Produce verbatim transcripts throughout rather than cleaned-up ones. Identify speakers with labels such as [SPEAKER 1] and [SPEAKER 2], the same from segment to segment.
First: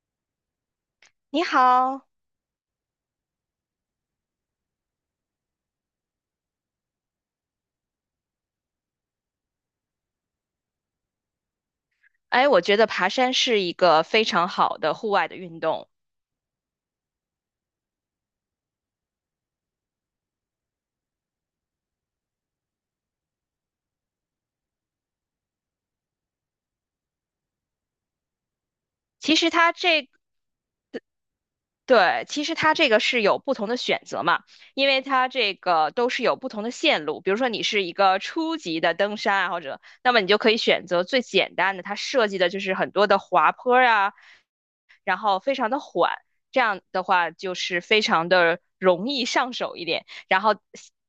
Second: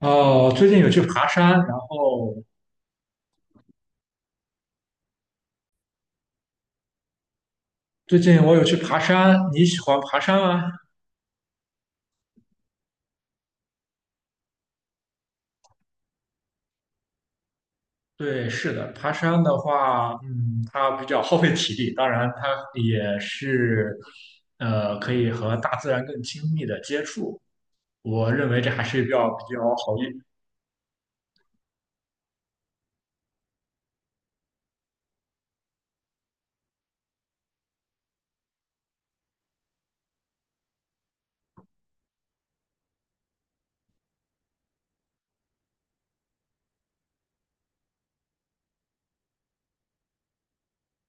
[SPEAKER 1] 哦，最近有去爬
[SPEAKER 2] 你
[SPEAKER 1] 山，然
[SPEAKER 2] 好，
[SPEAKER 1] 后最近我有去爬山。你喜欢爬山吗？
[SPEAKER 2] 哎，我觉得爬山是一个非常好的户外的运动。
[SPEAKER 1] 对，是的，爬山的话，嗯，它比较耗费体力，当然它也是，呃，可以和大自然更亲密的接触。我认为这还是比较
[SPEAKER 2] 其实
[SPEAKER 1] 比较
[SPEAKER 2] 它
[SPEAKER 1] 好一，
[SPEAKER 2] 这，对，其实它这个是有不同的选择嘛，因为它这个都是有不同的线路。比如说你是一个初级的登山爱好者，那么你就可以选择最简单的，它设计的就是很多的滑坡啊，然后非常的缓，这样的话就是非常的容易上手一点。然后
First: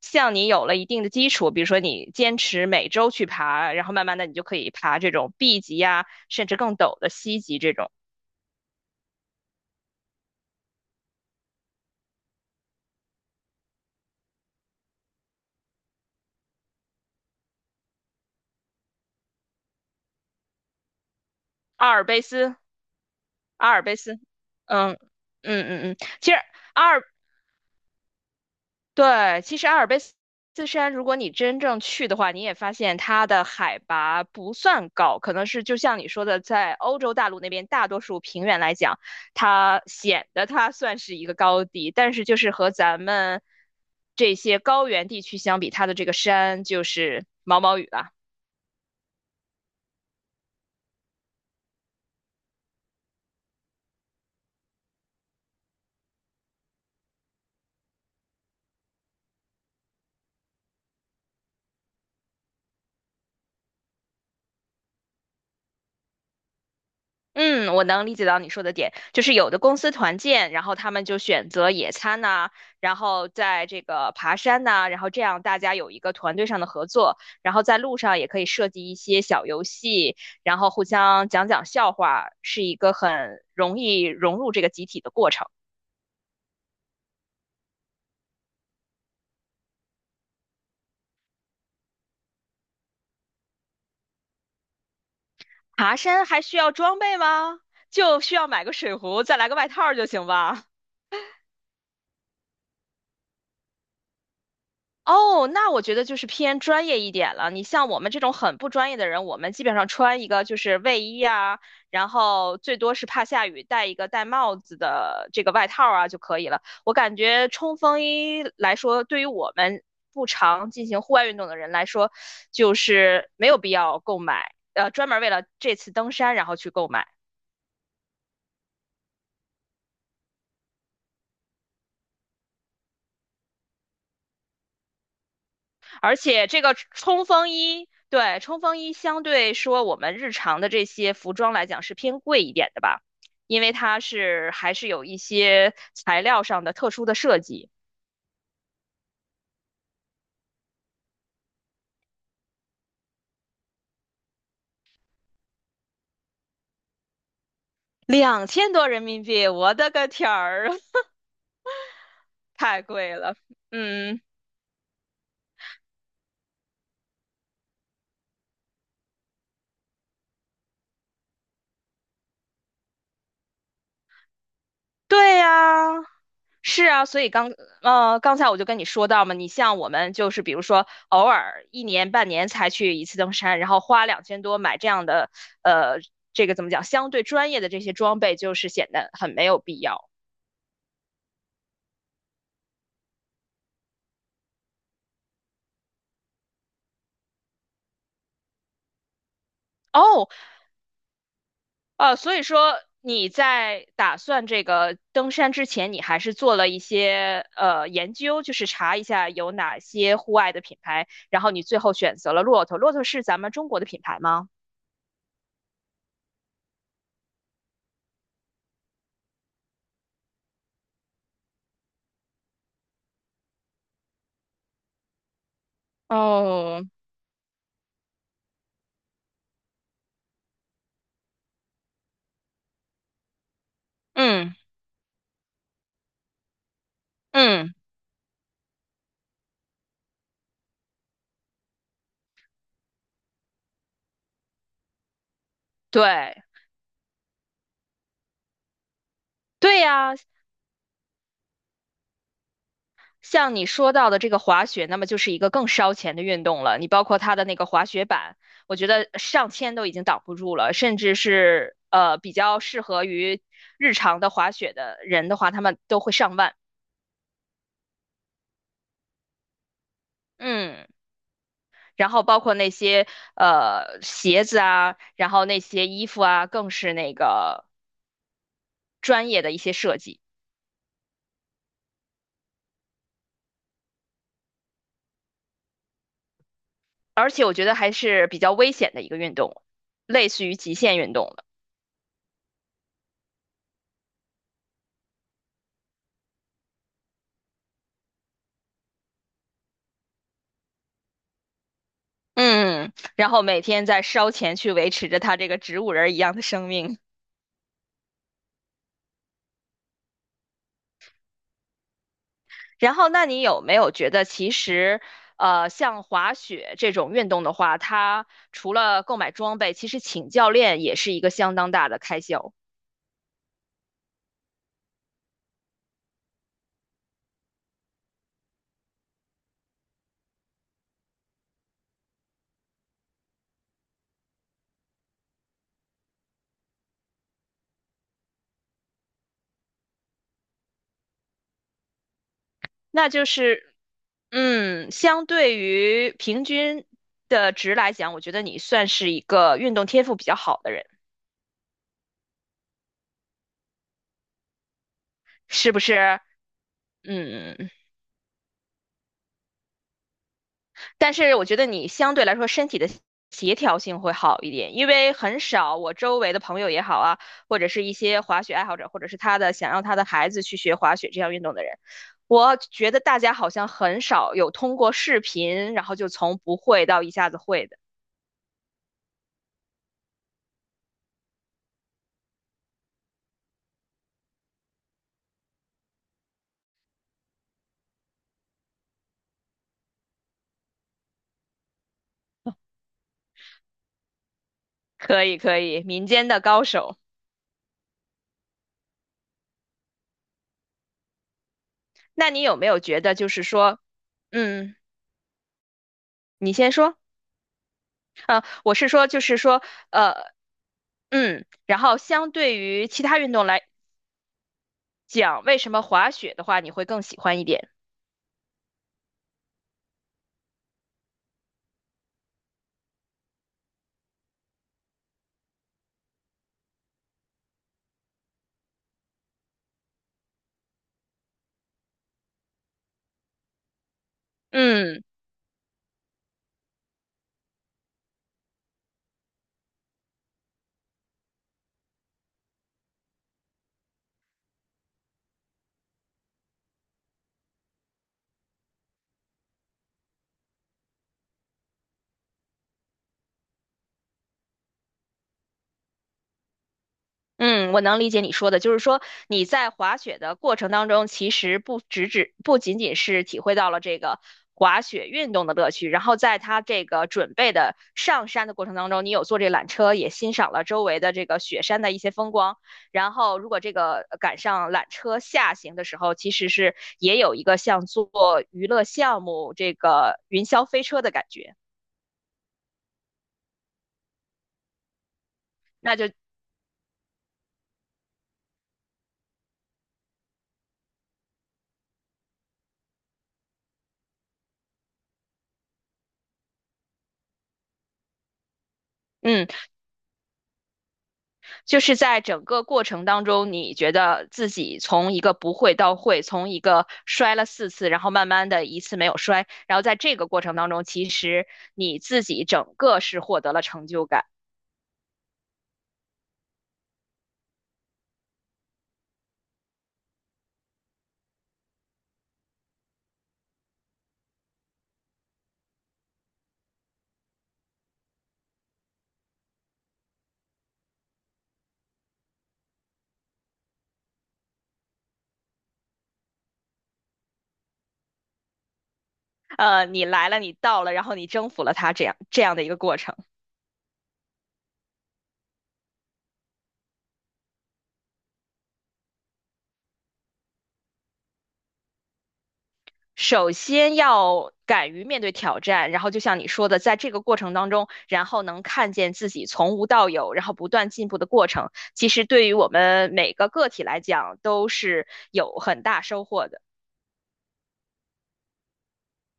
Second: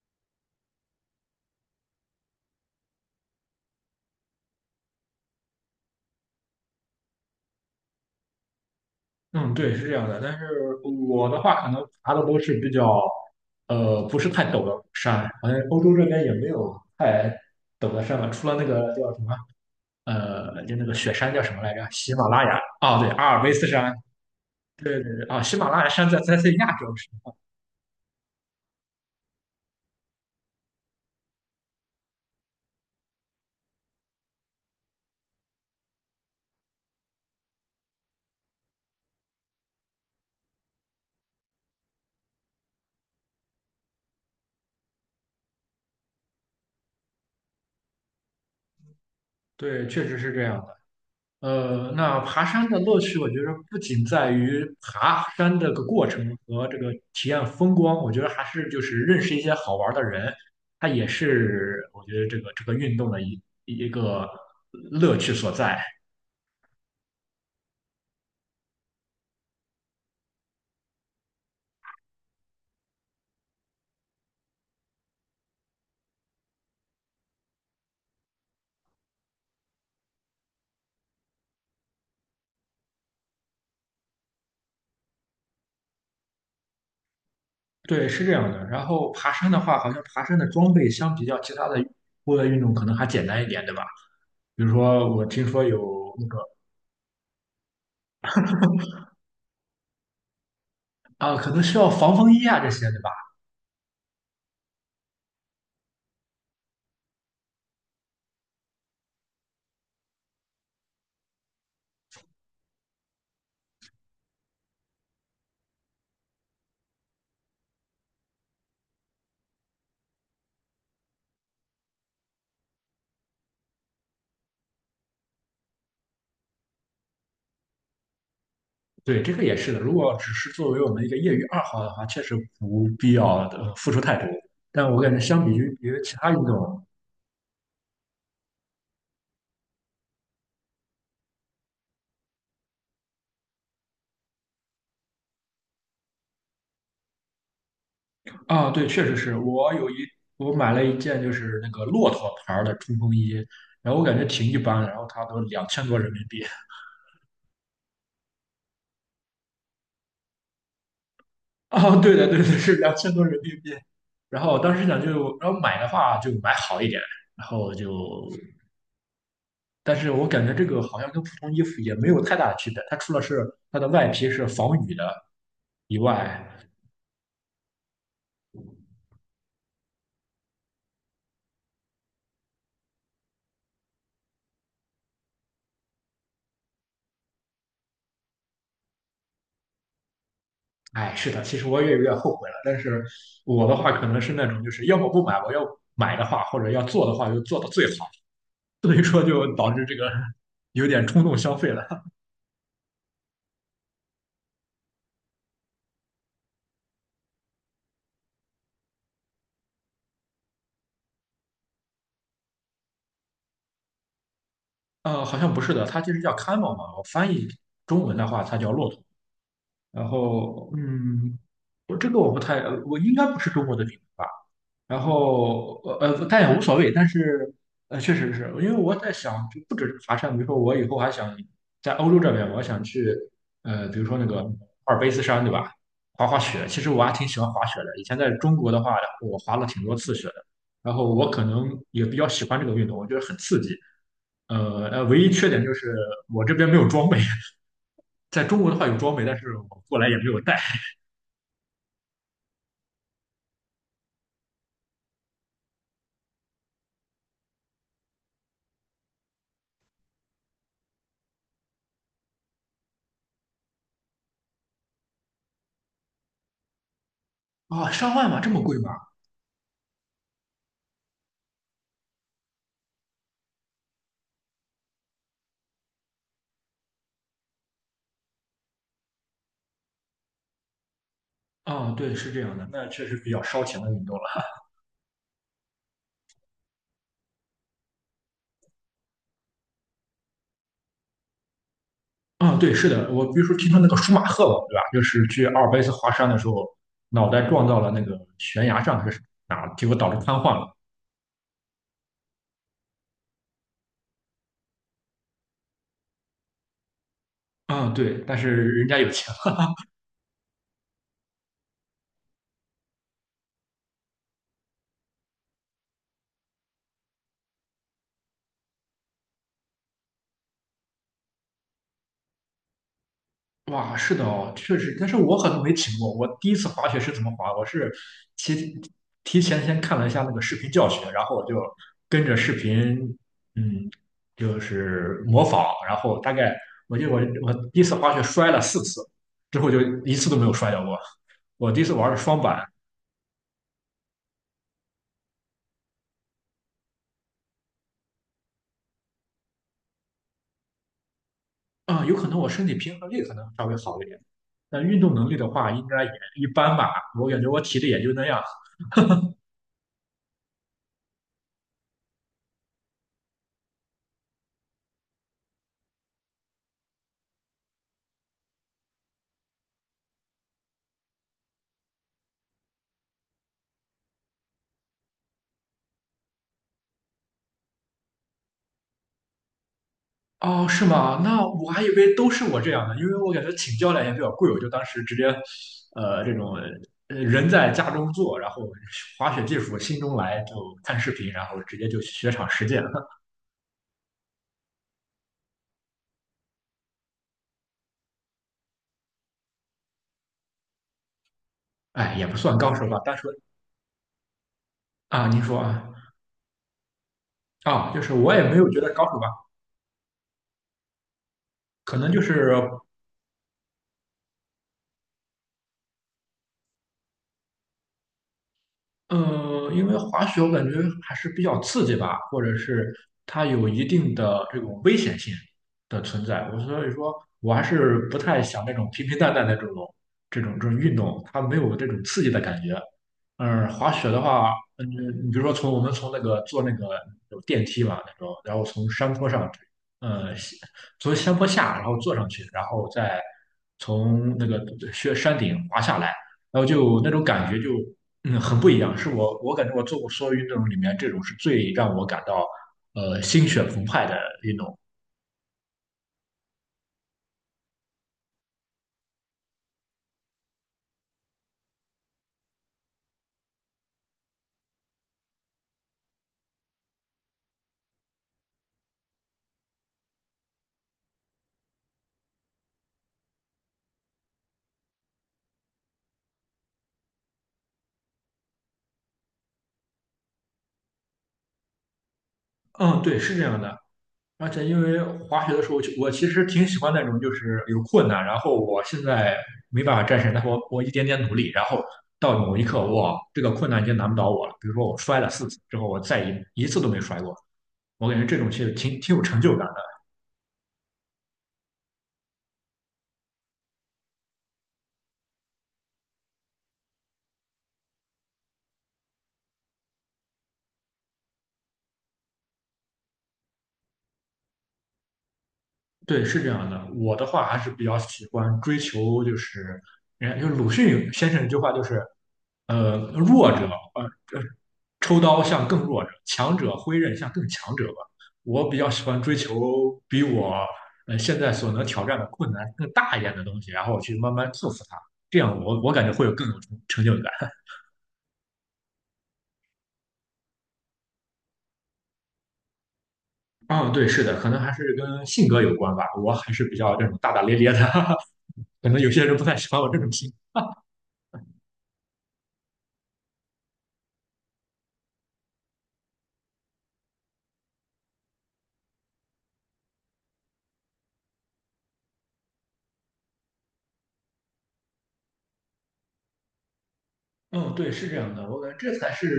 [SPEAKER 2] 像你有了一定的基础，比如说你坚持每周去爬，然后慢慢的你就可以爬这种 B 级呀、甚至更陡的 C 级这种
[SPEAKER 1] 嗯，对，是这样的。但是我的话，可能爬的都是比较，呃，不是太陡的山，好像欧洲这边也没有太陡的山吧，除了那个叫什么。呃，就那个雪山叫什么来着？
[SPEAKER 2] 阿尔
[SPEAKER 1] 喜
[SPEAKER 2] 卑
[SPEAKER 1] 马拉
[SPEAKER 2] 斯，
[SPEAKER 1] 雅哦，对，阿尔卑斯
[SPEAKER 2] 阿尔
[SPEAKER 1] 山，
[SPEAKER 2] 卑斯，嗯
[SPEAKER 1] 对对对，啊、喜
[SPEAKER 2] 嗯
[SPEAKER 1] 马拉
[SPEAKER 2] 嗯
[SPEAKER 1] 雅
[SPEAKER 2] 嗯，
[SPEAKER 1] 山在
[SPEAKER 2] 其
[SPEAKER 1] 在
[SPEAKER 2] 实
[SPEAKER 1] 在亚
[SPEAKER 2] 阿
[SPEAKER 1] 洲
[SPEAKER 2] 尔
[SPEAKER 1] 是吗，
[SPEAKER 2] 对，其实阿尔卑斯山，如果你真正去的话，你也发现它的海拔不算高，可能是就像你说的，在欧洲大陆那边大多数平原来讲，它显得它算是一个高地，但是就是和咱们这些高原地区相比，它的这个山就是毛毛雨了。
[SPEAKER 1] 对，确实是这样的。呃，那爬山的乐趣，我觉得不仅在于爬山这个过程和这个体验风光，我觉得还是就是认识一些好玩的人，它也是我觉得这个这个运动的一一个乐趣所在。
[SPEAKER 2] 嗯，我能理解到你说的点，就是有的公司团建，然后他们就选择野餐呐、然后在这个爬山呐、然后这样大家有一个团队上的合作，然后在路上也可以设计一些小游戏，然后互相讲讲笑话，是一个很容易融入这个集体的过程。
[SPEAKER 1] 对，是这样的。然后爬山的话，好像爬山的装备相比较其他的户外运动可能还简单一点，对吧？比如说，我听说
[SPEAKER 2] 爬
[SPEAKER 1] 有那
[SPEAKER 2] 山
[SPEAKER 1] 个
[SPEAKER 2] 还需要装备吗？就需要买个水壶，再来个外套儿就行吧。
[SPEAKER 1] 啊，可能需要防风衣啊这些，对吧？
[SPEAKER 2] 哦，那我觉得就是偏专业一点了。你像我们这种很不专业的人，我们基本上穿一个就是卫衣啊，然后最多是怕下雨戴一个戴帽子的这个外套啊就可以了。我感觉冲锋衣来说，对于我们不常进行户外运动的人来说，就是没有必要购买，呃，专门为了这次登山然后去购买。
[SPEAKER 1] 对，这个也是的。如果只是作为我们一个业余爱好的话，确实不必要的付出太多。但我感觉相比于别的其
[SPEAKER 2] 而
[SPEAKER 1] 他运
[SPEAKER 2] 且这个
[SPEAKER 1] 动
[SPEAKER 2] 冲锋衣，对，冲锋衣相对说我们日常的这些服装来讲是偏贵一点的吧，因为它是还是有一些材料上的特殊的设计。
[SPEAKER 1] 啊，对，确实是我有一我买了一件就是那个骆驼牌儿的冲锋衣，然后我感觉挺一般的，然后它都两千多人民币。
[SPEAKER 2] 两千多人民币，我的个天儿，
[SPEAKER 1] 啊，对的，对的，是
[SPEAKER 2] 太
[SPEAKER 1] 两千
[SPEAKER 2] 贵
[SPEAKER 1] 多
[SPEAKER 2] 了。
[SPEAKER 1] 人民币。
[SPEAKER 2] 嗯，
[SPEAKER 1] 然后我当时想就，然后买的话就买好一点，然后就但是我感觉这个好像跟普通衣服也没有太大的区别，它除了是它的外皮是防雨的
[SPEAKER 2] 对呀，
[SPEAKER 1] 以外，
[SPEAKER 2] 是啊，所以刚呃刚才我就跟你说到嘛，你像我们就是比如说偶尔一年半年才去一次登山，然后花两千多买这样的呃这个怎么讲，相对专业的这些装备，就是显得很没有必要
[SPEAKER 1] 哎，是的，其实我也有点后悔了。但是我的话可能是那种就是要么不买，我要买的话或者要做的话就做的最好，所以说就导致这个
[SPEAKER 2] 哦。
[SPEAKER 1] 有点冲动消费了。
[SPEAKER 2] 呃，所以说你在打算这个登山之前，你还是做了一些呃研究，就是查一下有哪些户外的品牌，然后你最后选择了骆驼。骆驼是咱们中国的品牌吗？
[SPEAKER 1] 呃，好像不是的，它其实叫 camel 嘛，我翻译中文的话它叫骆驼。然后，嗯，我这个我不太，呃我应该不是中国的品牌吧？然后呃，呃但也无所
[SPEAKER 2] 哦，
[SPEAKER 1] 谓。但是呃，确实是因为我在想，就不止是爬山，比如说我以后还想在欧洲这边，我想去呃，比如说那个
[SPEAKER 2] 嗯
[SPEAKER 1] 阿尔卑斯山，对吧？滑滑雪，其实我还挺喜欢滑
[SPEAKER 2] 嗯，
[SPEAKER 1] 雪的。以前在中国的话，我滑了挺多次雪的。然后我可能也比较喜欢这个运动，我觉得很刺激。呃呃，唯一缺点就是
[SPEAKER 2] 对。
[SPEAKER 1] 我这边没有装备，在中国的话有装备，但是我
[SPEAKER 2] 对
[SPEAKER 1] 过来
[SPEAKER 2] 呀，
[SPEAKER 1] 也没有带。
[SPEAKER 2] 像你说到的这个滑雪，那么就是一个更烧钱的运动了。你包括它的那个滑雪板，我觉得上千都已经挡不住了，甚至是呃比较适合于日常的滑雪的人的话，他们都会上万。
[SPEAKER 1] 啊、上万吗？这么贵吗？
[SPEAKER 2] 嗯，然后包括那些呃鞋子啊，然后那些衣服啊，更是那个专业的一些设计，
[SPEAKER 1] 啊、对，是这样的，那确实比较烧钱的运动。
[SPEAKER 2] 而且我觉得还是比较危险的一个运动，类似于极限运动。
[SPEAKER 1] 嗯，对，是的，我比如说听说那个舒马赫吧，对吧？就是去阿尔卑斯华山的时候，脑袋撞到了那个悬崖上还是哪儿，结果导致瘫痪了。
[SPEAKER 2] 嗯，然后每天在烧钱去维持着他这个植物人儿一样的生命。
[SPEAKER 1] 嗯，对，但是人家有钱
[SPEAKER 2] 然后，那你有没有觉得，其实，呃，像滑雪这种运动的话，它除了购买装备，其实请教练也是一个相当大的开销。
[SPEAKER 1] 了。哇，是的哦，确实，但是我可能没体验过。我第一次滑雪是怎么滑？我是提提前先看了一下那个视频教学，然后我就跟着视频，嗯，就是模仿，然后大概我记得我我第一次滑雪摔了四次，之后就一次都没有摔跤过。我第一次玩的双板，
[SPEAKER 2] 那就是，嗯，相对于平均的值来讲，我觉得你算是一个运动天赋比较好的人，
[SPEAKER 1] 啊，有可能我身体平衡力可能稍微好一点，但运动能力的话
[SPEAKER 2] 是不
[SPEAKER 1] 应该也
[SPEAKER 2] 是？
[SPEAKER 1] 一般吧。我感觉我
[SPEAKER 2] 嗯。
[SPEAKER 1] 体力也就那样。
[SPEAKER 2] 但是我觉得你相对来说身体的协调性会好一点，因为很少我周围的朋友也好啊，或者是一些滑雪爱好者，或者是他的想让他的孩子去学滑雪这项运动的人，我觉得大家好像很少有通过视频，然后就从不会到一下子会的。
[SPEAKER 1] 哦，是吗？那我还以为都是我这样的，因为我感觉请教练也比较贵，我就当时直接，呃，这种呃人在家中坐，然后滑雪技术心中来，就看视频，然后直接就雪场实践。
[SPEAKER 2] 可以，可以，民间的高手。
[SPEAKER 1] 哎，也
[SPEAKER 2] 那
[SPEAKER 1] 不
[SPEAKER 2] 你有
[SPEAKER 1] 算
[SPEAKER 2] 没
[SPEAKER 1] 高
[SPEAKER 2] 有
[SPEAKER 1] 手吧，
[SPEAKER 2] 觉得
[SPEAKER 1] 但是
[SPEAKER 2] 就是说，嗯，
[SPEAKER 1] 啊，您说啊，
[SPEAKER 2] 你先说，
[SPEAKER 1] 啊，就是我也
[SPEAKER 2] 啊，
[SPEAKER 1] 没有
[SPEAKER 2] 我
[SPEAKER 1] 觉
[SPEAKER 2] 是
[SPEAKER 1] 得高
[SPEAKER 2] 说
[SPEAKER 1] 手
[SPEAKER 2] 就
[SPEAKER 1] 吧，
[SPEAKER 2] 是说，呃，嗯，然
[SPEAKER 1] 可
[SPEAKER 2] 后
[SPEAKER 1] 能就
[SPEAKER 2] 相
[SPEAKER 1] 是
[SPEAKER 2] 对于其他运动来讲为什么滑雪的话你会更喜欢一点。
[SPEAKER 1] 呃，因为滑雪我感觉还是比较刺激吧，或者是它有一定的这种危险性的存在。我所以说，我还是不太想那种平平淡淡的这种这种这种运动，它没有这种刺激的感觉。嗯，滑雪的话，嗯，
[SPEAKER 2] 嗯
[SPEAKER 1] 你比如说从我们从那个坐那个有电梯嘛那种，然后从山坡上，呃，从山坡下，然后坐上去，然后再从那个雪山顶滑下来，然后就那种感觉就。嗯，很不一样，是我我感觉我做过所有运动里面，这种是最让我感到呃心血澎湃的运动。
[SPEAKER 2] 嗯，我能理解你说的，就是说你在滑雪的过程当中，其实不只只不仅仅是体会到了这个滑雪运动的乐趣，然后在它这个准备的上山的过程当中，你有坐这缆车，也欣赏了周围的这个雪山的一些风光。然后，如果这个呃赶上缆车下行的时候，其实是也有一个像做娱乐项目这个云霄飞车的感觉。
[SPEAKER 1] 嗯，对，是这样的。而且因为滑雪的时候，我其实挺喜欢那种就是有困难，然后我现在没办法战胜，但是我我一点点努力，然后到某一刻，哇，这个困难已经难不倒我了。比如说我摔了四次之后，我再一一次都没摔过，我感觉这种其实挺挺有成
[SPEAKER 2] 嗯。
[SPEAKER 1] 就感的。
[SPEAKER 2] 就是在整个过程当中，你觉得自己从一个不会到会，从一个摔了四次，然后慢慢的一次没有摔，然后在这个过程当中，其实你自己整个是获得了成就感。
[SPEAKER 1] 对，是这样的。我的话还是比较喜欢追求，就是人家就是鲁迅先生一句话，就是呃，弱者呃呃抽刀向更弱者，强者挥刃向更强者吧。我比较喜欢追求比我呃现在所能挑战的困难更大一点的东西，然后我去慢慢克服它。这样我我感觉会有更有成成就感。
[SPEAKER 2] 呃，你来了，你到了，然后你征服了它，这样这样的一个过程。
[SPEAKER 1] 嗯，对，是的，可能还是跟性格有关吧。我还是比较这种大大咧咧的，可能有些人不太喜欢我这种性格。
[SPEAKER 2] 首先要敢于面对挑战，然后就像你说的，在这个过程当中，然后能看见自己从无到有，然后不断进步的过程，其实对于我们每个个体来讲都是有很大收获的。
[SPEAKER 1] 嗯，对，是这样的，我感觉这才是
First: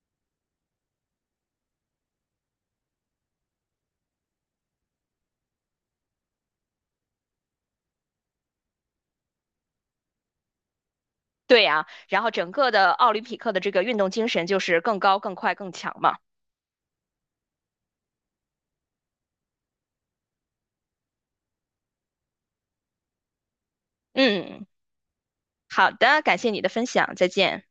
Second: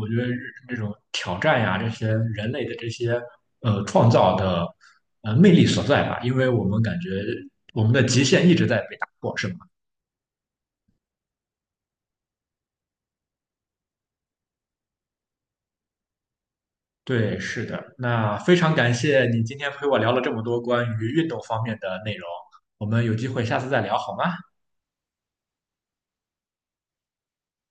[SPEAKER 1] 我觉得这种挑战呀，这些人类的这些呃创造的呃魅力所在吧，因为我们感觉我们的极限一直在被打破，是吗？
[SPEAKER 2] 对呀，然后整个的奥林匹克的这个运动精神就是更高、更快、更强嘛。
[SPEAKER 1] 对，是的。那非常感谢你今天陪我聊了这么多关于运动方面的内容，我们有机会下次再聊好吗？
[SPEAKER 2] 嗯，好的，感谢你的分享，再见。